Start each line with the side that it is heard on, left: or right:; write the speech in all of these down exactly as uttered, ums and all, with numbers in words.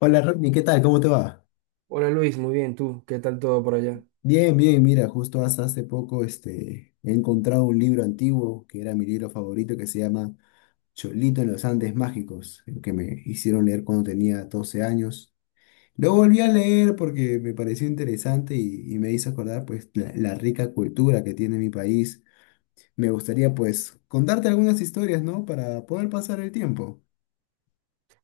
left: Hola Rodney, ¿qué tal? ¿Cómo te va?
right: Hola Luis, muy bien, ¿tú? ¿Qué tal todo por allá?
left: Bien, bien, mira, justo hasta hace poco este, he encontrado un libro antiguo que era mi libro favorito que se llama Cholito en los Andes Mágicos, el que me hicieron leer cuando tenía doce años. Lo volví a leer porque me pareció interesante y, y me hizo acordar pues la, la rica cultura que tiene mi país. Me gustaría pues contarte algunas historias, ¿no? Para poder pasar el tiempo.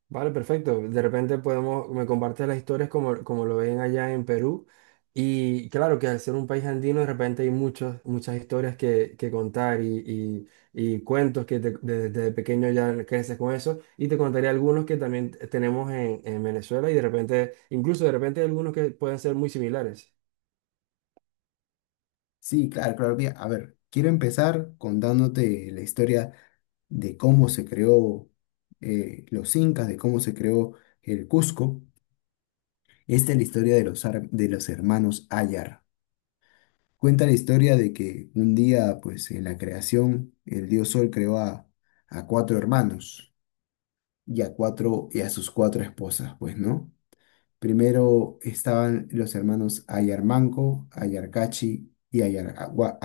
right: Vale, perfecto. De repente podemos, me compartes las historias como, como lo ven allá en Perú. Y claro que al ser un país andino, de repente hay muchas, muchas historias que, que contar y, y- y cuentos que te- desde, desde pequeño ya creces con eso. Y te contaré algunos que también tenemos en, en Venezuela y de repente, incluso de repente hay algunos que pueden ser muy similares.
left: Sí, claro, claro. Mira, a ver, quiero empezar contándote la historia de cómo se creó eh, los incas, de cómo se creó el Cusco. Esta es la historia de los, ar- de los hermanos Ayar. Cuenta la historia de que un día, pues en la creación, el dios Sol creó a, a cuatro hermanos y a cuatro y a sus cuatro esposas, pues, ¿no? Primero estaban los hermanos Ayar Manco, Ayar Cachi y Ayar Agua.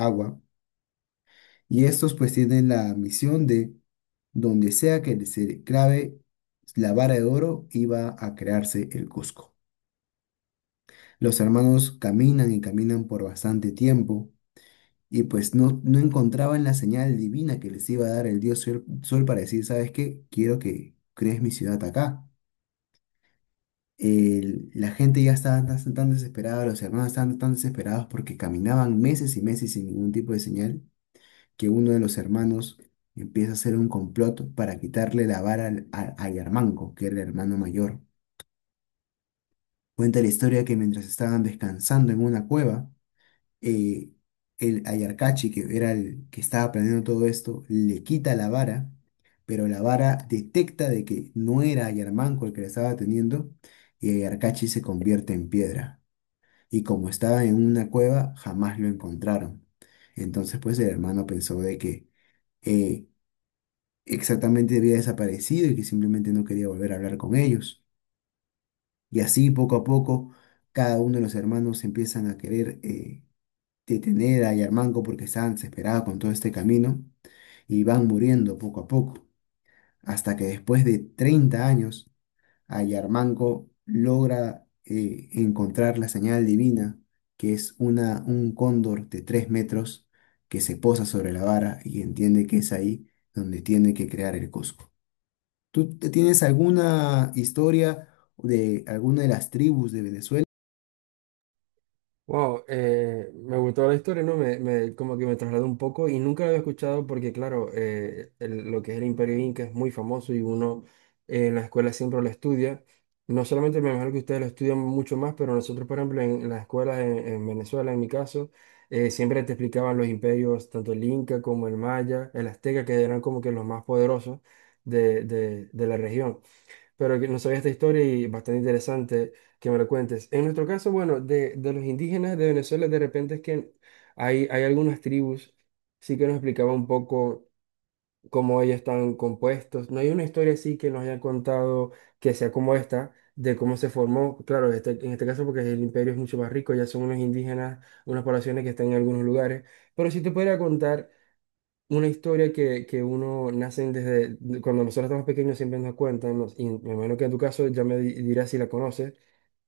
left: Y estos pues tienen la misión de, donde sea que se clave la vara de oro, iba a crearse el Cusco. Los hermanos caminan y caminan por bastante tiempo y pues no, no encontraban la señal divina que les iba a dar el dios sol, Sol para decir, ¿sabes qué? Quiero que crees mi ciudad acá. El- la gente ya estaba tan, tan desesperada, los hermanos estaban tan desesperados porque caminaban meses y meses sin ningún tipo de señal que uno de los hermanos empieza a hacer un complot para quitarle la vara al- a, a Yarmanco, que era el hermano mayor. Cuenta la historia que mientras estaban descansando en una cueva, eh, el Ayarcachi, que era el que estaba planeando todo esto, le quita la vara, pero la vara detecta de que no era Ayarmanco el que la estaba teniendo, y Ayarcachi se convierte en piedra. Y como estaba en una cueva, jamás lo encontraron. Entonces, pues el hermano pensó de que eh, exactamente había desaparecido y que simplemente no quería volver a hablar con ellos. Y así poco a poco cada uno de los hermanos empiezan a querer eh, detener a Yarmanco porque estaban desesperados con todo este camino y van muriendo poco a poco. Hasta que después de treinta años a Yarmanco logra eh, encontrar la señal divina, que es una, un cóndor de tres metros que se posa sobre la vara y entiende que es ahí donde tiene que crear el Cusco. ¿Tú te- tienes alguna historia de alguna de las tribus de Venezuela?
right: Wow, eh, me gustó la historia, ¿no? Me, me- como que me trasladó un poco y nunca la había escuchado porque, claro, eh, el- lo que es el Imperio Inca es muy famoso y uno eh, en la escuela siempre lo estudia. No solamente, me imagino que ustedes lo estudian mucho más, pero nosotros, por ejemplo, en, en las escuelas en, en Venezuela, en mi caso, eh, siempre te explicaban los imperios, tanto el Inca como el Maya, el Azteca, que eran como que los más poderosos de, de de la región, pero que no sabía esta historia y bastante interesante que me lo cuentes. En nuestro caso, bueno, de, de los indígenas de Venezuela, de repente es que hay, hay algunas tribus, sí que nos explicaba un poco cómo ellos están compuestos. No hay una historia así que nos hayan contado que sea como esta, de cómo se formó. Claro, este- en este caso porque el imperio es mucho más rico, ya son unos indígenas, unas poblaciones que están en algunos lugares, pero sí te podría contar una historia que, que uno nace desde cuando nosotros estamos pequeños, siempre nos cuentan, nos- y me imagino que en tu caso ya me di- dirás si la conoces,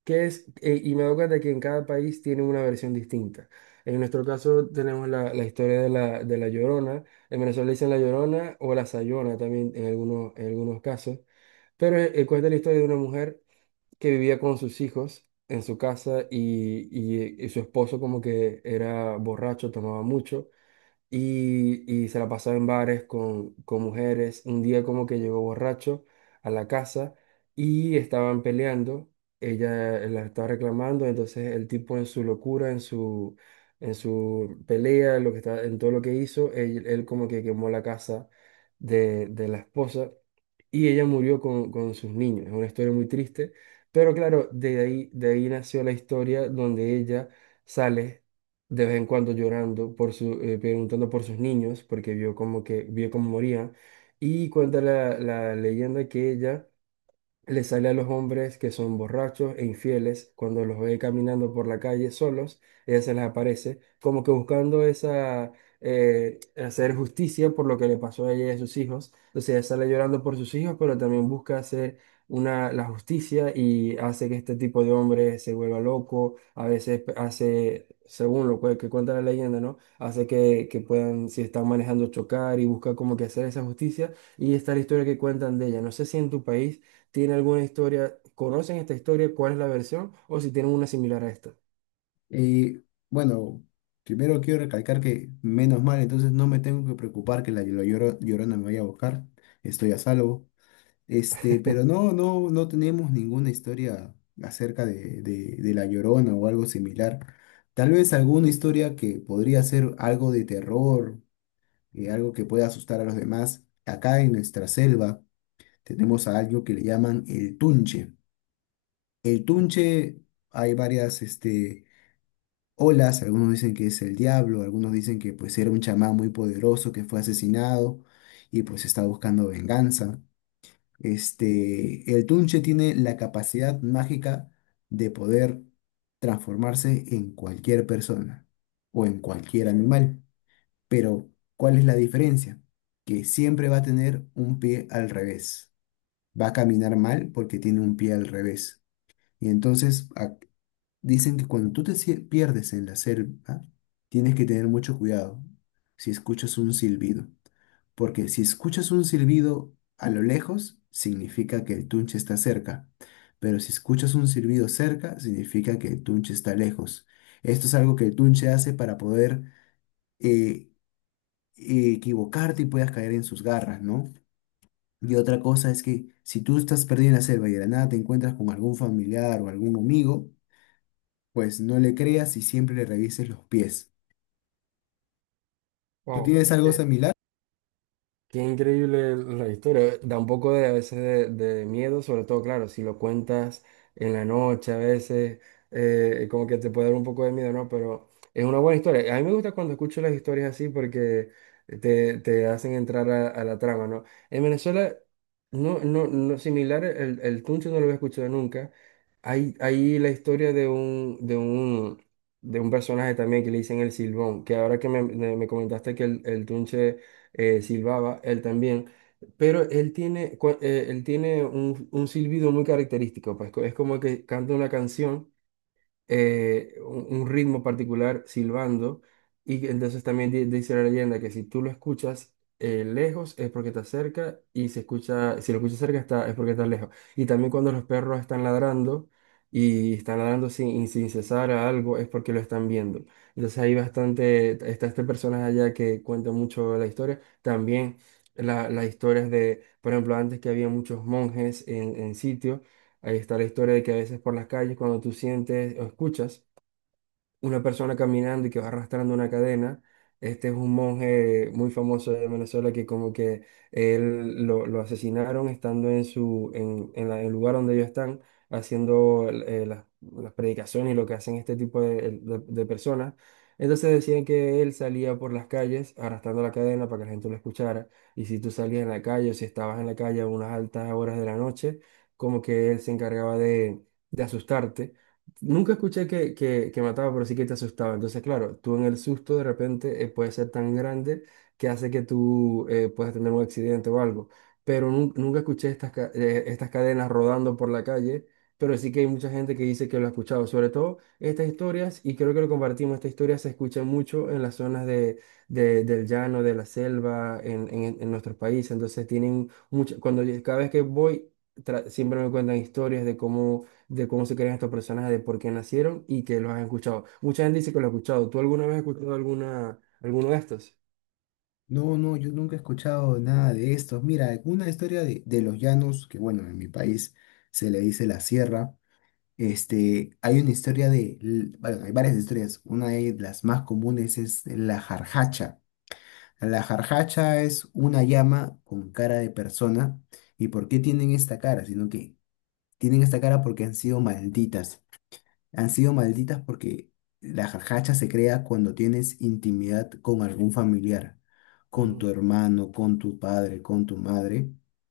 right: que es, eh, y me doy cuenta que en cada país tiene una versión distinta. En nuestro caso tenemos la, la historia de la, de la Llorona. En Venezuela le dicen la Llorona o la Sayona también en algunos, en algunos casos. Pero eh, eh, cuenta la historia de una mujer que vivía con sus hijos en su casa, y, y, eh, y su esposo como que era borracho, tomaba mucho, y, y se la pasaba en bares con, con mujeres. Un día como que llegó borracho a la casa y estaban peleando. Ella eh, la estaba reclamando. Entonces el tipo, en su locura, en su, en su pelea, lo que está, en todo lo que hizo, él, él como que quemó la casa de, de la esposa, y ella murió con, con sus niños. Es una historia muy triste, pero claro, de ahí, de ahí nació la historia donde ella sale de vez en cuando llorando por su, eh, preguntando por sus niños, porque vio como que vio cómo morían. Y cuenta la, la leyenda que ella le sale a los hombres que son borrachos e infieles. Cuando los ve caminando por la calle solos, ella se les aparece, como que buscando esa, eh, hacer justicia por lo que le pasó a ella y a sus hijos. Entonces ella sale llorando por sus hijos, pero también busca hacer una, la justicia, y hace que este tipo de hombre se vuelva loco. A veces pe- hace, según lo que que cuenta la leyenda, ¿no? Hace que, que puedan, si están manejando, chocar, y busca como que hacer esa justicia. Y esta es la historia que cuentan de ella. No sé si en tu país tiene alguna historia, conocen esta historia, cuál es la versión, o si tienen una similar a esta.
left: Eh, bueno, primero quiero recalcar que menos mal, entonces no me tengo que preocupar que la, la lloro- llorona me vaya a buscar, estoy a salvo. Este, pero no, no, no tenemos ninguna historia acerca de, de, de la llorona o algo similar. Tal vez alguna historia que podría ser algo de terror, eh, algo que pueda asustar a los demás. Acá en nuestra selva tenemos a algo que le llaman el tunche. El Tunche, hay varias este, olas, algunos dicen que es el diablo, algunos dicen que pues era un chamán muy poderoso que fue asesinado y pues está buscando venganza. Este, El Tunche tiene la capacidad mágica de poder transformarse en cualquier persona o en cualquier animal, pero ¿cuál es la diferencia? Que siempre va a tener un pie al revés, va a caminar mal porque tiene un pie al revés. Y entonces, a- dicen que cuando tú te sie- pierdes en la selva, tienes que tener mucho cuidado si escuchas un silbido, porque si escuchas un silbido a lo lejos, significa que el tunche está cerca, pero si escuchas un silbido cerca, significa que el tunche está lejos. Esto es algo que el tunche hace para poder eh, equivocarte y puedas caer en sus garras, ¿no? Y otra cosa es que si tú estás perdido en la selva y de la nada te encuentras con algún familiar o algún amigo, pues no le creas y siempre le revises los pies. ¿Tú
right: Wow.
left: tienes algo similar?
right: Qué increíble la historia. Da un poco de, a veces de, de miedo, sobre todo, claro, si lo cuentas en la noche a veces, eh, como que te puede dar un poco de miedo, ¿no? Pero es una buena historia. A mí me gusta cuando escucho las historias así, porque te, te hacen entrar a, a la trama, ¿no? En Venezuela, no, no, no similar, el, el tunche no lo había escuchado nunca. Hay, hay la historia de un, de un, de un personaje también que le dicen el Silbón, que ahora que me, me me comentaste que el, el tunche eh, silbaba él también. Pero él tiene, cua- eh, él tiene un, un silbido muy característico, pues, co- es como que canta una canción, eh, un, un ritmo particular silbando. Y que entonces también di- dice la leyenda que si tú lo escuchas eh, lejos, es porque está cerca, y si escucha, si lo escuchas cerca está, es porque está lejos. Y también cuando los perros están ladrando y están ladrando sin, sin cesar a algo, es porque lo están viendo. Entonces hay bastante, está este personaje allá que cuenta mucho la historia. También la- las historias de, por ejemplo, antes que había muchos monjes en, en sitio. Ahí está la historia de que a veces por las calles, cuando tú sientes o escuchas una persona caminando y que va arrastrando una cadena. Este es un monje muy famoso de Venezuela que como que él lo, lo asesinaron estando en su en, en la- el lugar donde ellos están haciendo eh, las, las predicaciones y lo que hacen este tipo de, de- de personas. Entonces decían que él salía por las calles arrastrando la cadena para que la gente lo escuchara. Y si tú salías en la calle, o si estabas en la calle a unas altas horas de la noche, como que él se encargaba de, de asustarte. Nunca escuché que, que, que mataba, pero sí que te asustaba. Entonces, claro, tú en el susto, de repente, eh, puede ser tan grande que hace que tú eh, puedas tener un accidente o algo. Pero nun- nunca escuché estas, ca- eh, estas cadenas rodando por la calle, pero sí que hay mucha gente que dice que lo ha escuchado. Sobre todo estas historias, y creo que lo compartimos, estas historias se escuchan mucho en las zonas de, de- del llano, de la selva, en, en, en nuestros países. Entonces, tienen mucho, cuando cada vez que voy, tra- siempre me cuentan historias de cómo, de cómo se crean estos personajes, de por qué nacieron, y que los has escuchado. Mucha gente dice que lo ha escuchado. ¿Tú alguna vez has escuchado alguna, alguno de estos?
left: No, no, yo nunca he escuchado nada de esto. Mira, una historia de, de los llanos, que bueno, en mi país se le dice la sierra. Este, hay una historia de, l- bueno, hay varias historias. Una de las más comunes es la jarjacha. La jarjacha es una llama con cara de persona. ¿Y por qué tienen esta cara? Sino que tienen esta cara porque han sido malditas. Han sido malditas porque la jajacha se crea cuando tienes intimidad con algún familiar, con tu
right: Mm,
left: hermano, con tu padre, con tu madre.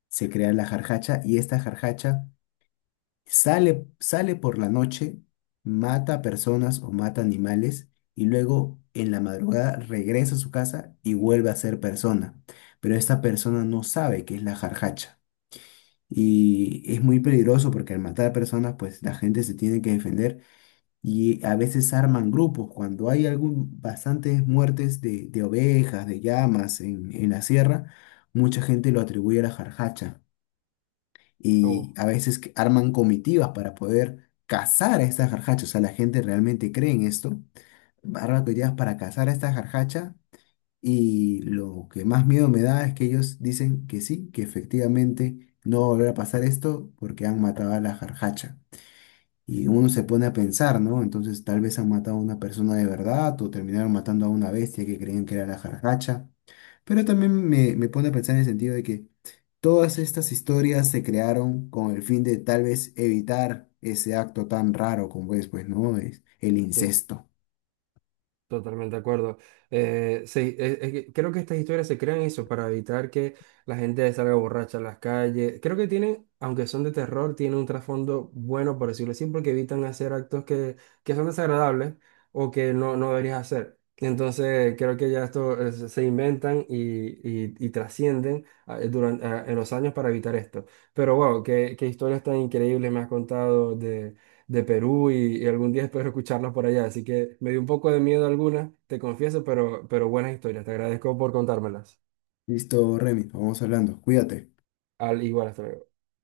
left: Se crea la jarjacha y esta jarjacha sale, sale por la noche, mata personas o mata animales y luego en la madrugada regresa a su casa y vuelve a ser persona. Pero esta persona no sabe qué es la jarjacha. Y es muy peligroso porque al matar personas, pues la gente se tiene que defender y a veces arman grupos. Cuando hay algún, bastantes muertes de, de ovejas, de llamas en, en la sierra, mucha gente lo atribuye a la jarjacha. Y
right: oh,
left: a veces que arman comitivas para poder cazar a estas jarjachas. O sea, la gente realmente cree en esto. Arman comitivas para cazar a esta jarjacha. Y lo que más miedo me da es que ellos dicen que sí, que efectivamente no va a volver a pasar esto porque han matado a la jarjacha. Y uno se pone a pensar, ¿no? Entonces tal vez han matado a una persona de verdad o terminaron matando a una bestia que creían que era la jarracacha. Pero también me, me pone a pensar en el sentido de que todas estas historias se crearon con el fin de tal vez evitar ese acto tan raro como es, pues, ¿no? Es el
right: sí.
left: incesto.
right: Totalmente de acuerdo. Eh, sí, es- es que creo que estas historias se crean eso para evitar que la gente salga borracha a las calles. Creo que tienen, aunque son de terror, tienen un trasfondo bueno, por decirlo así, porque evitan hacer actos que, que son desagradables, o que no, no deberías hacer. Entonces, creo que ya esto, eh, se se inventan y, y, y trascienden durante, en los años, para evitar esto. Pero wow, qué, qué historias tan increíbles me has contado de Perú, y, y algún día espero escucharlos por allá. Así que me dio un poco de miedo algunas, te confieso, pero, pero buenas historias. Te agradezco por contármelas.
left: Listo, Remy, vamos hablando. Cuídate.
right: Al igual, hasta luego.